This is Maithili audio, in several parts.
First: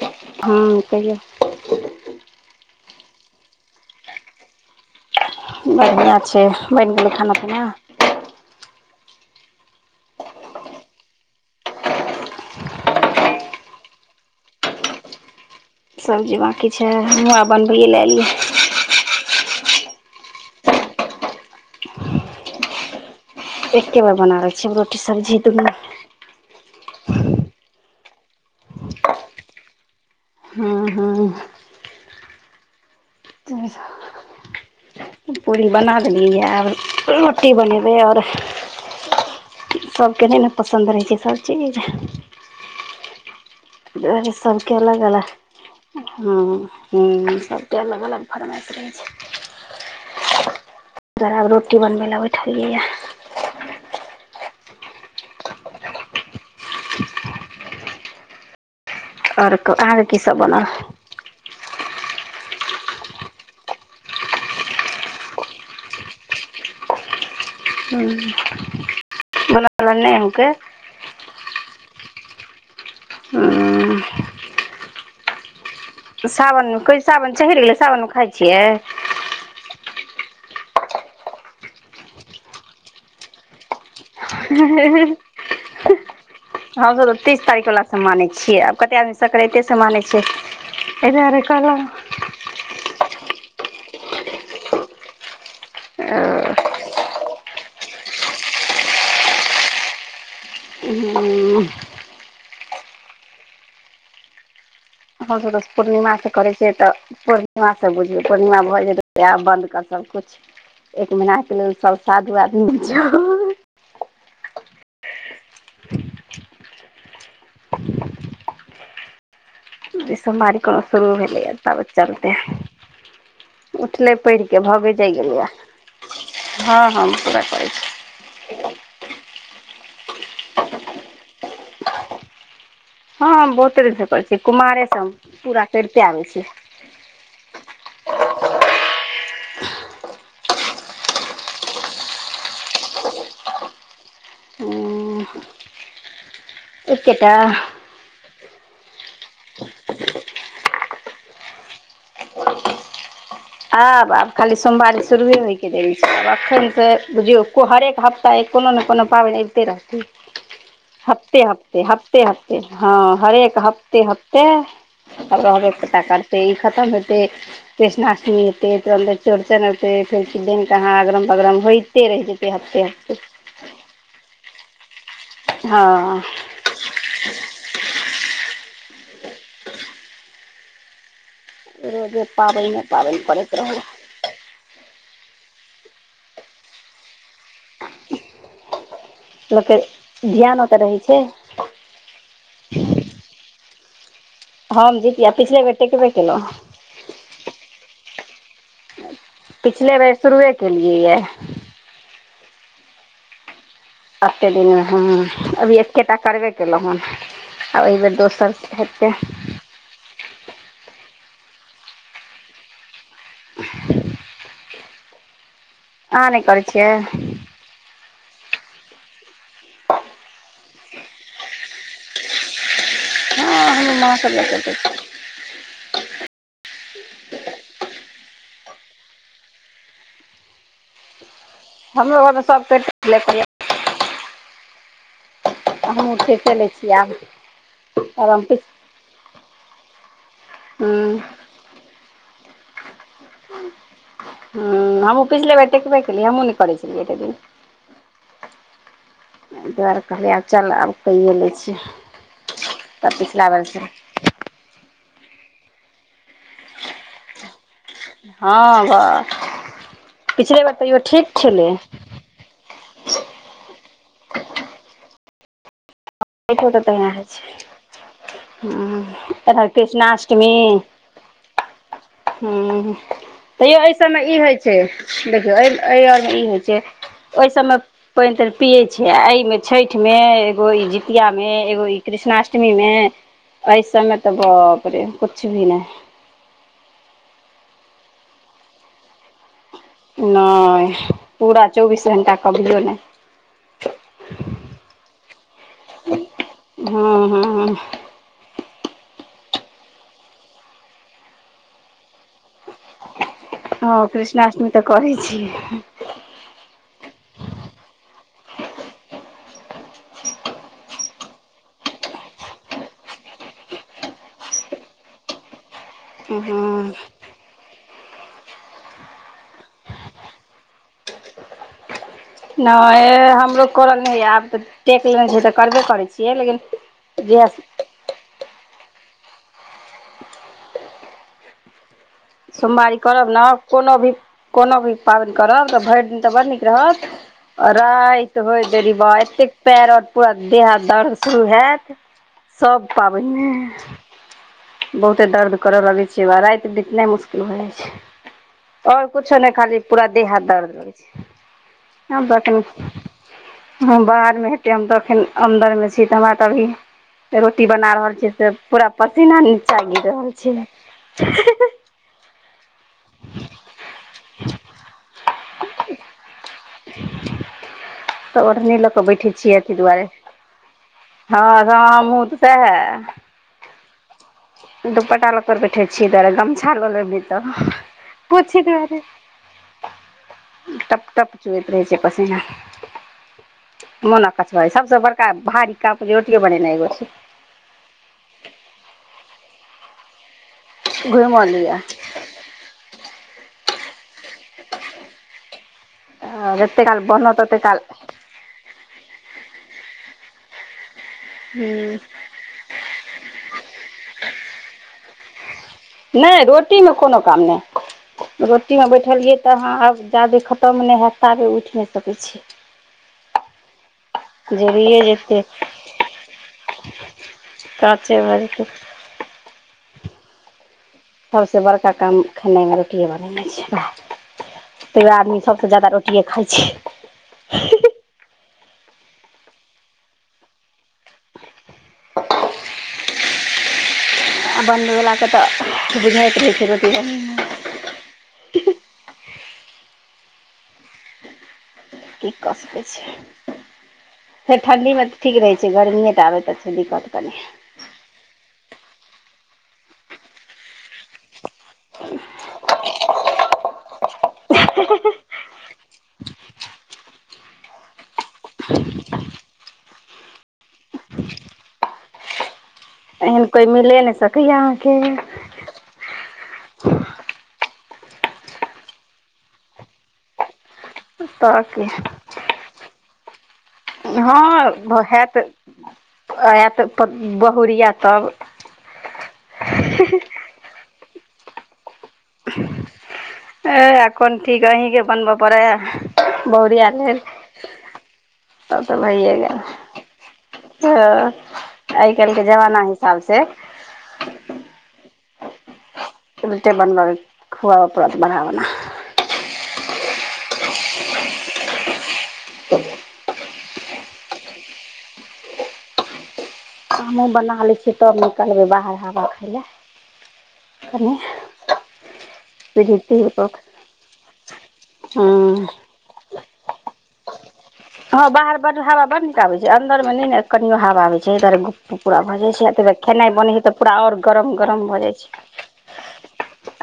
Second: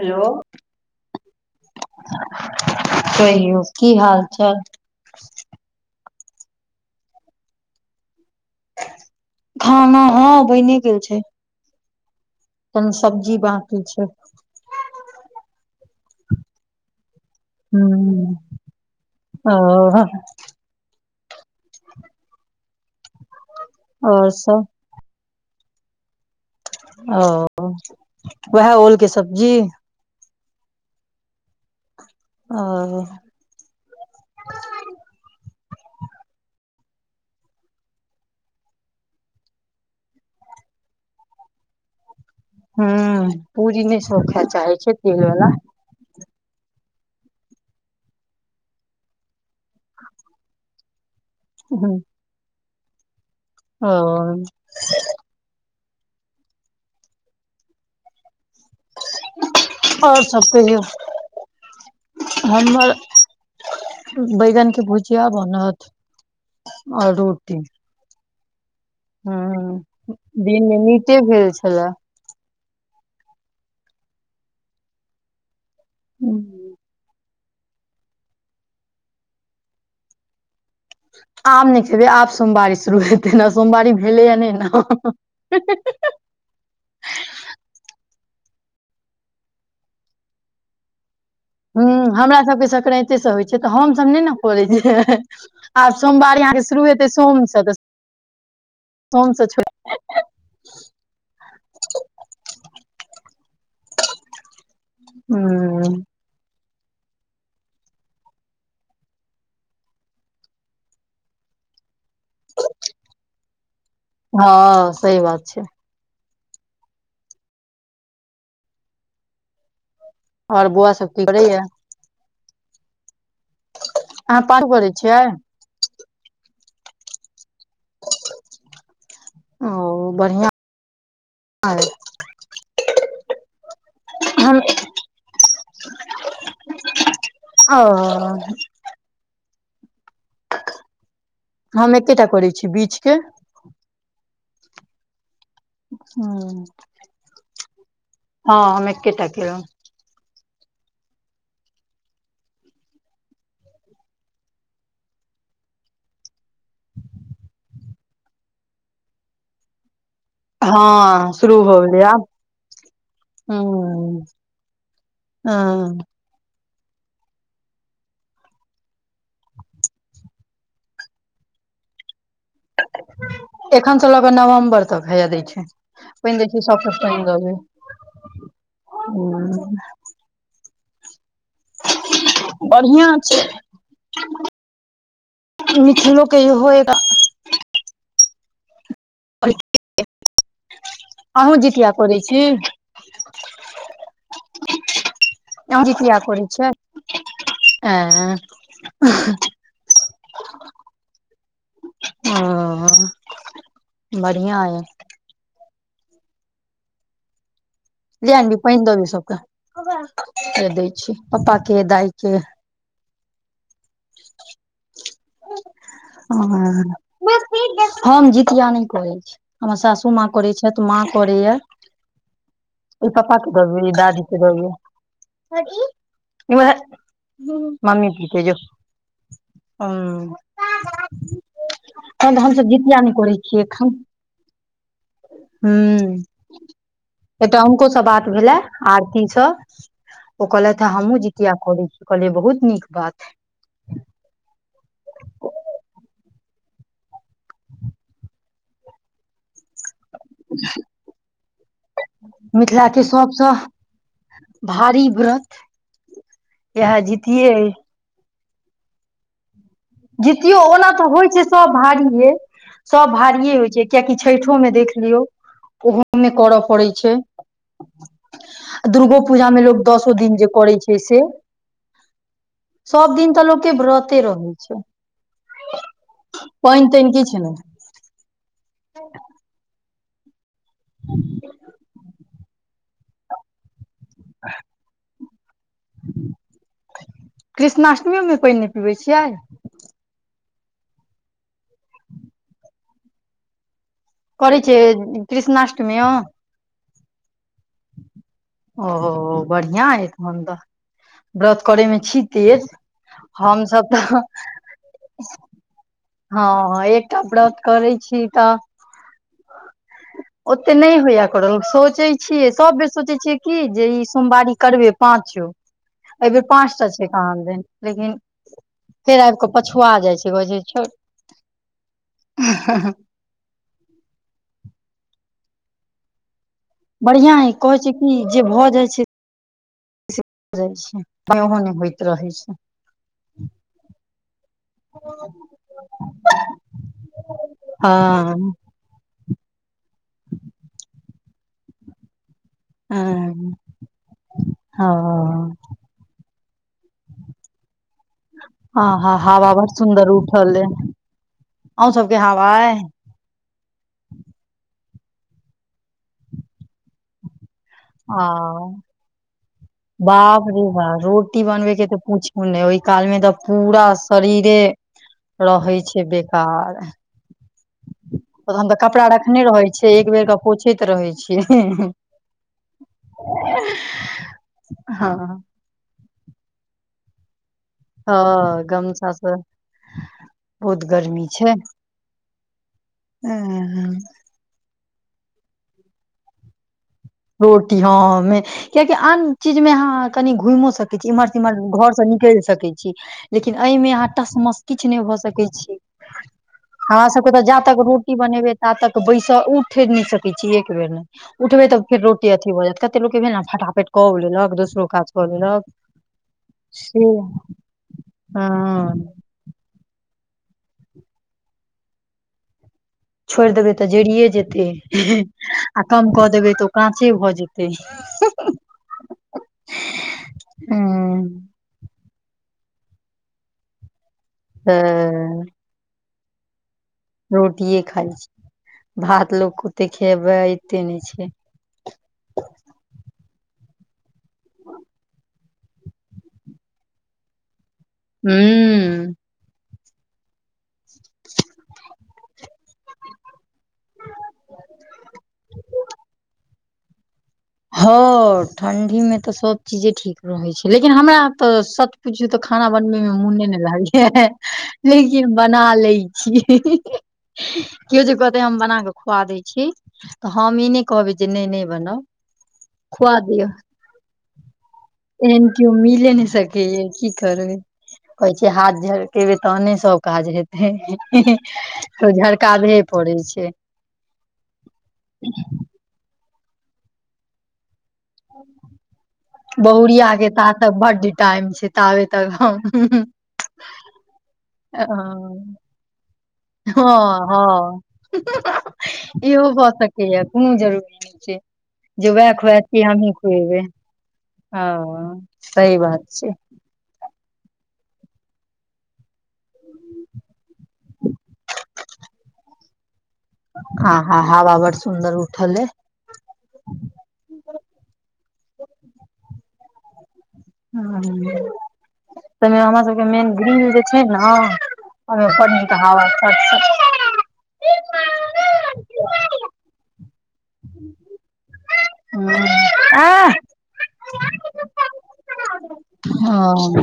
हैेलो हँ कहियौ। कहियौ की हाल चाल बढ़िआँ छै बनि गेलै खाना पीना खाना हँ बहिने गेल छै। तहन सब्जी बकी छै। सब्जी बाँकी छै हुँ आ बनबैयए लएलियै आ हां हां एक्के बेर और बना लै सब छियै रोटी सब्जी दुनू ओ ओएह ओल के सब्जी हूं हूं। आओ तेस पूरी बना देलियैए आब रोटी बनेबै आओर सभकेने ने पसन्द रहै छै सबचीज ह पूरी नहि सब खै चाहे छै तेल वा ह ह सभके अलग अलग फरमाइश रहै छै। [inaudible] तखैन आब रोटी बनबै लए बैठलियैएँ। ओ। अरक आर की और सब बनत? कहियौ हमर बैगन के भुजिया बनत आओर रोटी। हूँ। हुं, दिनमे मीटे भेल छले। हां। साबन मे कहै ले सााबन चहेर गेलै, सााबन मे खाइ छियै? आब नहि खेबै, आब सोमवारी शुरू हेते ने, सोमवारी भेलैये, नहि ने। हमसभ तऽ तीस तारीख वला सै मानै छियै आब कतेक आदमी संक्रतेसँ मानै छै। ऐ दुआरे कहलहुँ हं हमरा सभके सक्रान्तिसँ होइ छै तऽ हमसभ नहि ने करै छियै। आ सोमवारी अहाँके शुरू हेतै सोम से तऽ सोम से छोड़ि हुं। हम सब त हूँ पूर्णिमासँ करै छियै तऽ पूर्णिमा से बुझियौ पूर्णिमा भऽ जेतै त बन्द कर सब कुछ, एक महीनााके लेल सब साधु आदमी भ जौ। हँ सही बात छै। जै सोमवारी आओर कोनो बौआ शुरू सब की भेलैए करैया तब चलतै, उठलै अहाँ पानि पाठ तऽ करै भगे जाइ छियै गेलियै। हँ हँ पूरा करै छी। ओ बढ़िआँ अइ। हँ बहुतेन करै छियै हम कुमारे सं पूरा करिते आबै छी। ओ। हम एकेटा करै छी, बीच के। हुं। एकेटा? हाँ हम एकेटा केलहुँ। आब आब खाली सोमवारी शुरुए होइ के रहै छैय आब अखन से बुझियौ हरेक हफ्ता तऽ कोनो ने कोनो पाबनि अबिते रहतै। हँ हफ्ते शुरू हफ्ते भऽ गेलै हफ्ते आब हफ्ते हाँ हरेक हफ्ते हूँ हफ्ते तब रहबै हँ करते ई खतम हेतै, कृष्णा अष्टमी हेतै तुरंते चौड़चन होतै फेर दनके कहाँ अगरम बगरम होइते रहि जेतै हफ्ते हफ्ते। एखन से लऽ के नवम्बर तक हैया दै हँ छियैन। ई सबके पानि द देने, हुं। रोजे पाबनि न बढ़िआँ पाबनि छै करैत रहु। मिथिलो के होएगा। लोकके ध्यान ओतऽ रहै छै अहूँ जितिया करै छी? हम जितिया पिछले बेेर टिकबे केलौं हें। आँ। पिछले बेर शुरुए केलियै ये। ओ। एते बढ़िया दिन य मे हां अभी एकेटा करबे केलौ हन। आब एबेर दोसर हेतै। हेया दै छी पप्पा के दाय के। अहाँ नहि ओ। करै छियै हम जितिया नै करै छी, हमर सासू माँ करै छैथ, माँ करैया। ई पप्पा के द हँ दबे, ई हमर माँ दादी सब क द नहि करै छै दियौ। मम्मी पीते जो। ओ। हमरो तहन तऽ घरमे हम सब करि जितिया नै लै करै छै छियै अखन, हुं। एते लै छी आब। एकटा हुनको से बात आब हम भेले पीस आरती से ओ कहलैथ हे हूँ हमु जितिया करै छी, कहलियै बहुत नीक बात। हुं हमु पिछले बेर टिकबे केलियै, हमु नै करै छलियै एते दिन। ए दुआरे कहलियै आब चल आब काइये लै छियै, मिथिला के तब पिछला सबसँ बेर से भारी व्रत इहाए जितये अय। हां भा जितियौ ओना तऽ होय छै सब एहि भारिये। सब भारिये होय छै कियाकि छैठो मे देख लियौ उहो मे करऽ बेर तऽ पड़ै तहिना छै। होइ आ हूँ दुर्गो पूजा मे एतऽ लोग दसो दिन जे करै कृष्णाष्टमी छै से। हूँ सब दिन तऽ लोक के तैयो एहि सबमे व्रते ई होइ रहै छै। देखियौ ए ए आर मे ई होय छै, पानि तानि किछु ओय नहि सबमे पेएन-तेएन पिये छै आ ए मे छै ठ मे एगो ई जितिया मे एगो ई कृष्णाष्टमी मे ए सब मे तऽ बाप रे कुछ भी नै। कृष्णाष्टमियो मे पेएन नै पीबै छियै। नै पूरा चौबीस घंटा कभियो नै। करै छै कृष्णाष्टमियो। हाँ-हाँ। ओ बढ़ियाँ अय तहन त व्रत करै मे छी तेज। हम सब हँ तऽ कृष्णाष्टमी तऽ करै छियै हाँ-हाँ एकटा व्रत करै छी तऽ ओते नै होयया करल सोचै छियै, सब बेर सोचै छियै कि जे ई सोमवारी करबै पाचो। एबेर पाँचटा हँ छै कहांदेन। लेकिन फेर आब कऽ पछुआ जाय छै, कहै छै छोड़। नै हमरो करल नै आब तऽ टेक लेने छै तऽ करबे करै छियै लेकिन बढ़ियाँ अय जहिया कहै छै कि जे भऽ जाय छै से भ जाय छै [inaudible] उहो नै हो रहै छै। सोमवारी करब नै कोनो भी कोनो भी पाबैन करब तऽ भैर दिन तऽ बड़ नीक रहत अ हँ राएत होय [unintelligible] बा एतेक पैर आर पूरा देह हाथ दर्द शुरू हाएत। सब पाबैन हँ मे बहुते हँ दर्द करा लागै छै, वाएह राएत बितनाय मुश्किल भ जाय हँ छै और हँ कुछो नै हवा बड़ खाली पूरा सुन्दर देह हाथ उठल अइ दर्द करै छै, अहूँ सबके हां हवा [unintelligible] अइ हां बाहर मे हेतय हम तै ऐखेन अन्दर में छी तऽ हमरा तै अभी रोटी बना रहल आ छीयै से पूरा पसीना नीचा गिर रहल छै। पुछु नै ओय काल मे तै पूरा शरीरे रहय छै बेकार तै हम तऽ ओरहनी ल क कपड़ा बैठय रखने छियै रहै अथी दुआरे एक बेर के पोछैत रहै हां छियै रा हम्हुं तै सैहे [unintelligible] हँ दुपट्टा ल क बैठे छियै ओय दुआरे गमछा ल लैब नै तऽ हां पोछे गमछा से बहुत गर्मी टप-टप चुएैत रहय छै पसीना। ऐं हां। मोन अक्छ भै जाए सबसे बड़का भारी कप रोटीए बनैनय होय छै। रोटी हां मे कियाकि अन चीज में अहां कनि घुमौ सक छी ईम्हर से घुमि ईम्हर लिअ घर से निकैल सकय छी। लेकिन एमे अहाँ टस-मस किछ नै भऽ सकय छी, जते काल हमरा सबके बनत तै ओते जा तक काल रो टी बनेबै ता तक बैसा उठ नै सकय छीयै एक बेर नै उठबै तऽ हूं फेर रोटी अथी भऽ जाएत, कते लोक के भेल नै फटा-फट कऽ अ लेलक दोसरो काज कऽ लेलक नै रोटीमे से कोनो काम नै रोटी मे हँ बैठलिए तऽ अहाँ अब जा धैर खत्म नै हैत ताबे उठ नै सकय छीयै। छोएड़ देबय तै जरिेए जरिये जेतय जेतै आ कम कऽ देबय तऽ ओ काँचे भऽ जेतय। काँचे भ जैतय हूं सबस बड़का काम खेनाय मे रोटिए बनेनय छै तै वैह आदमी तऽ सब तै जादा रोटिए खाय छै। रोटिए खाय छै, भात लोक के ओतय खेबय ऐते नै छै। आ बनबय बला के तऽ बुझाइत रहय छै रोटी बनबय में। हूं। उम्म की क सकय छी? फेर ठण्डी मे तै ठीक रहय छै, गर्मीए टा में आबै तऽ छै दिक्कत कनि हां ठण्डी मे तै सब चीजे ठीक रहय छै लेकिन हमरा तऽ सत्य पुछयौ तऽ खाना बनबे में मुने नै लागय यै लेकिन बना लै छी। कियो जे कहते हम बना के खुआ दै छी तऽ हम ई नै कहबै जे नै-नै बनाव। एहेन कोय मिले नै सकय यै अहाँके। कियो मिलै नै सकय यै की करबे कहय छै हाथ झरकेबै तहने सब काज हेतय। तऽ झड़काहे पड़य छै। हां भ हेत ऐत पर बहुरिया पर बहुरिया के तातै बड टाइम छै। ताबे तक हम कोन ठीक अहीँके हां बनबऽ पड़ै ए बहुरिया लेल हां-हां तब तऽ भइए इहो भऽ सकय यै। कूनू जरूरी नै छै गेल आइ जे वैह काल्हिके खुआएत जमाना कि हम्हीं हिसाबसँ खुएबय। हां सही बात छै। उल्टे बनबा खुआब परात बनाबना। तऽ। आ हा- हा हावा बड़ सुन्दर उठल एैय। हमहुूँ बना लै छियै, तब निकलबै बाहर हवा खाय लए। हं। कनि तैय मे हमर पीढ़ी सबके मेन पर ग्रील जे छै ने, ओय मे बड़ हँ नीक हवा हँ बाहर बड़ हवा बड़ नीक आबै छै, अन्दर मे नै ने कनियो हवा आबे छै एैयद्वारे तऽ पूरा भऽ जाय छै, आ तै में खेनाइ बनै हैय तऽ पूरा ओर गरम -गरम भऽ जाय छै। हँ।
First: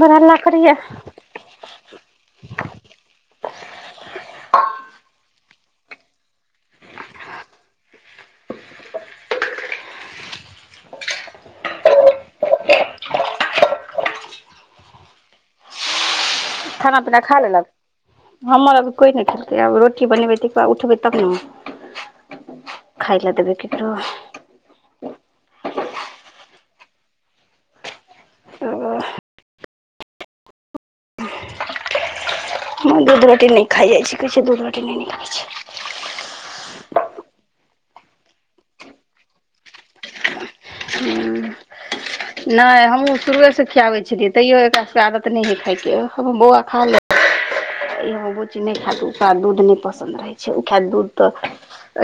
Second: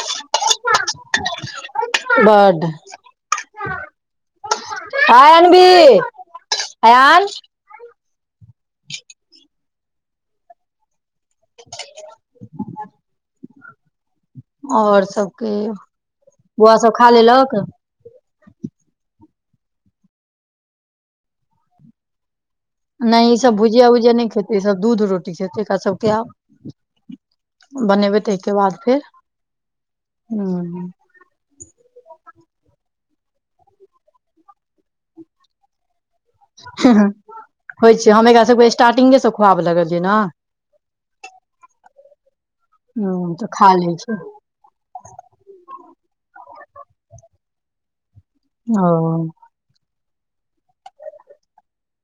बड़ हल्ला कड़ैय या। बड्ड। हाय अन्वी, आयान। और सब कहियो। खाना- पीना खा लेलक। हमर अभी कोय नै खेलकै, आब रोटी बनेबै तैय के बाद उठबै तब ने। नै खाय लए ई सब देबै भुजिया- ककरो वुजिया नै खेतै। ई सब दूध रोटी खेतै, एकरा सबके आ बनेबेै तैय के बाद फेर हूं। हमर दूध रोटी नै खाय जाय छै, कहै छै दूध रोटी नै नीक लगै छै। होय छै, हम एकरा सबके स्टार्टिंगे सँ खुआब लगलियै ना। हूं नैय हमहुूँ हूँ तऽ शुरुए से खा लै खियाबै छै छेलियै। तैयो एकरा सब के आदत नै हेै, खाय के हमर बौआ खा लेत। हमरि बुच्ची नै ओ खायैत, ओकरा दूध नै पसंन्द रहै छै, ओ खायत दूध तऽ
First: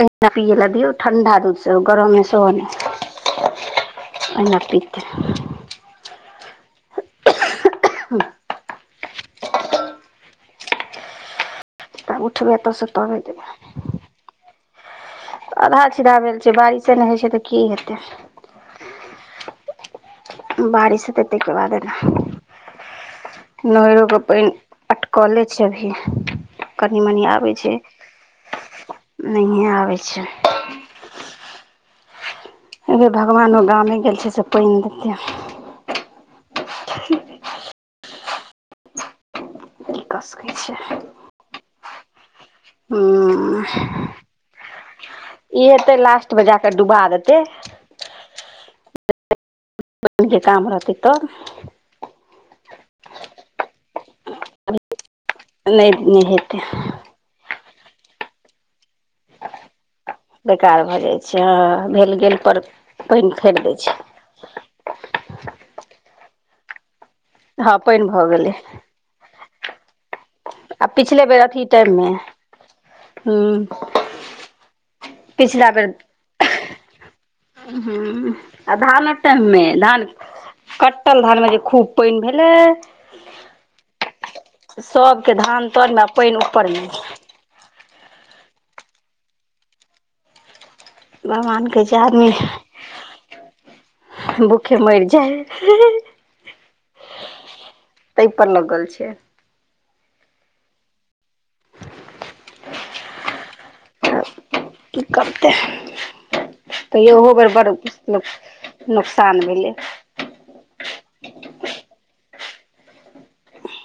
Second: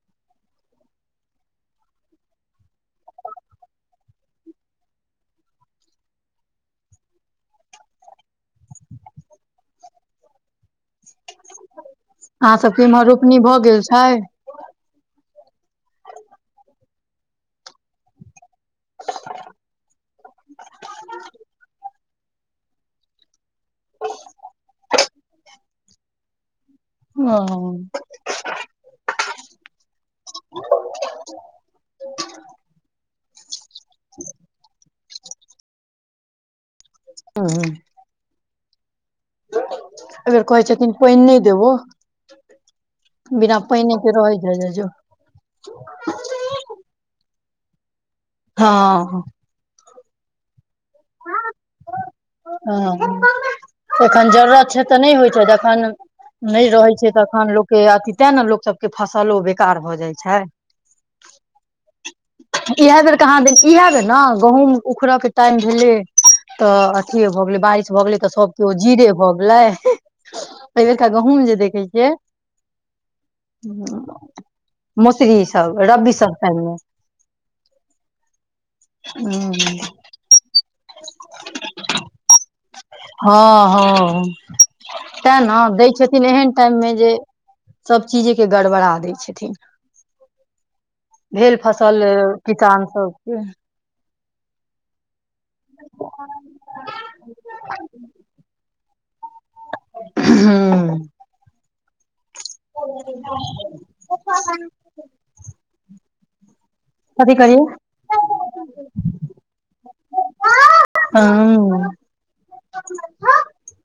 एहिना पियै लए दियौ, ठण्डा दूध सेहो, गरम सेहो नै। अहिना पितै। [unintelligible] तब उठबै आहाँ सबके एतऽसँ इम्हर तबे रोपनी देबै भए गेल छैय। अधहा- छिधहा भेल छै, बारिशे नै होय छै तऽ की हेतै। बारिश हेतै तैय के बाद ने। नोहरो के पैन अटकले छैय अभी। कनी -मनी ओ आबै छै, नैहे आबै छैय। एय बेर भगवानो गामे गेल छैय, से पैन देतै। हूं। की कऽ एैय बेर सकै कहै छै छथिन पैन नैय देबौ। हूँ बिना पैने के रहै जाय जो। बजाकऽ डुबा देतै। हँं। काम रह तै तऽ। हँं एखन जरूरत छै तऽ नै होय छै, जब अखन नहि नहि हेतै नै रहै छै, तखन लोक के अथी तैं न लोक सब के फसलो बेकार भऽ जाय छै, बेकार भऽ जाइ छै हँ भेल गेल पर इह बेर पानि कहाँ दीन फेर दै इएह छै बेर ने गहुूंम उखड़ के टाइम भेलै तऽ अथिये भए गेलै हँ बारिश भए पानि गेलै भऽ तऽ सब केओ जीरे भए गेल। लै आ एहि बेरका पिछले बेर गहुँम जे अथी देखै टाइममे छियै। हूँ मोसरी पिछला सब बेर रबी सब खाइये। आ धानक टाइममे, धान कट्टल धान मे जे खूब पैन भेलै। हँ हँ सभके तै ने धान दै तरमे आ छथिन पानि एहन टाइम ऊपरमे मे जे सब चीजे के गड़बड़ा दै छथिन। भेल भगवान कहै छै फसल आदमी किसान सबके भूखे मरि जाइ। तै पर लगल छै। हुं। चल गेलै बाहर। कि करतै। ते अहु कथी बेर कहलियै बड़ नोकसान भेलै। हँ।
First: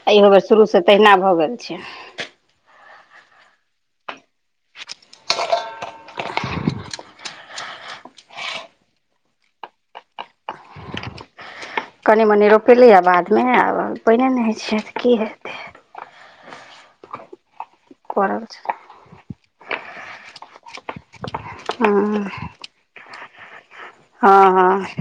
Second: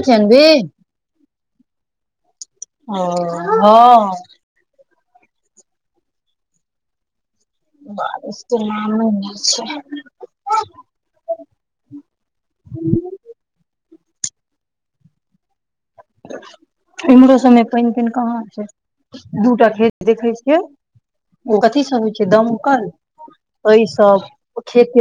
एहियो बेर शुरूसँ तहिना भऽ गेल छै। ओ हँ। बारिश तऽ नामे नहि छै। कनि मनि रोपेले आ बादमे आब पाइने ने होइ छियै तऽ की हेतै। इम्हरो सबमे पैन-तैन कहाँ छै, दूटा खेत देखै छियै। ओ कथी सं होइ हँ छै, दमकल, एहि सं हँ हँ खेत।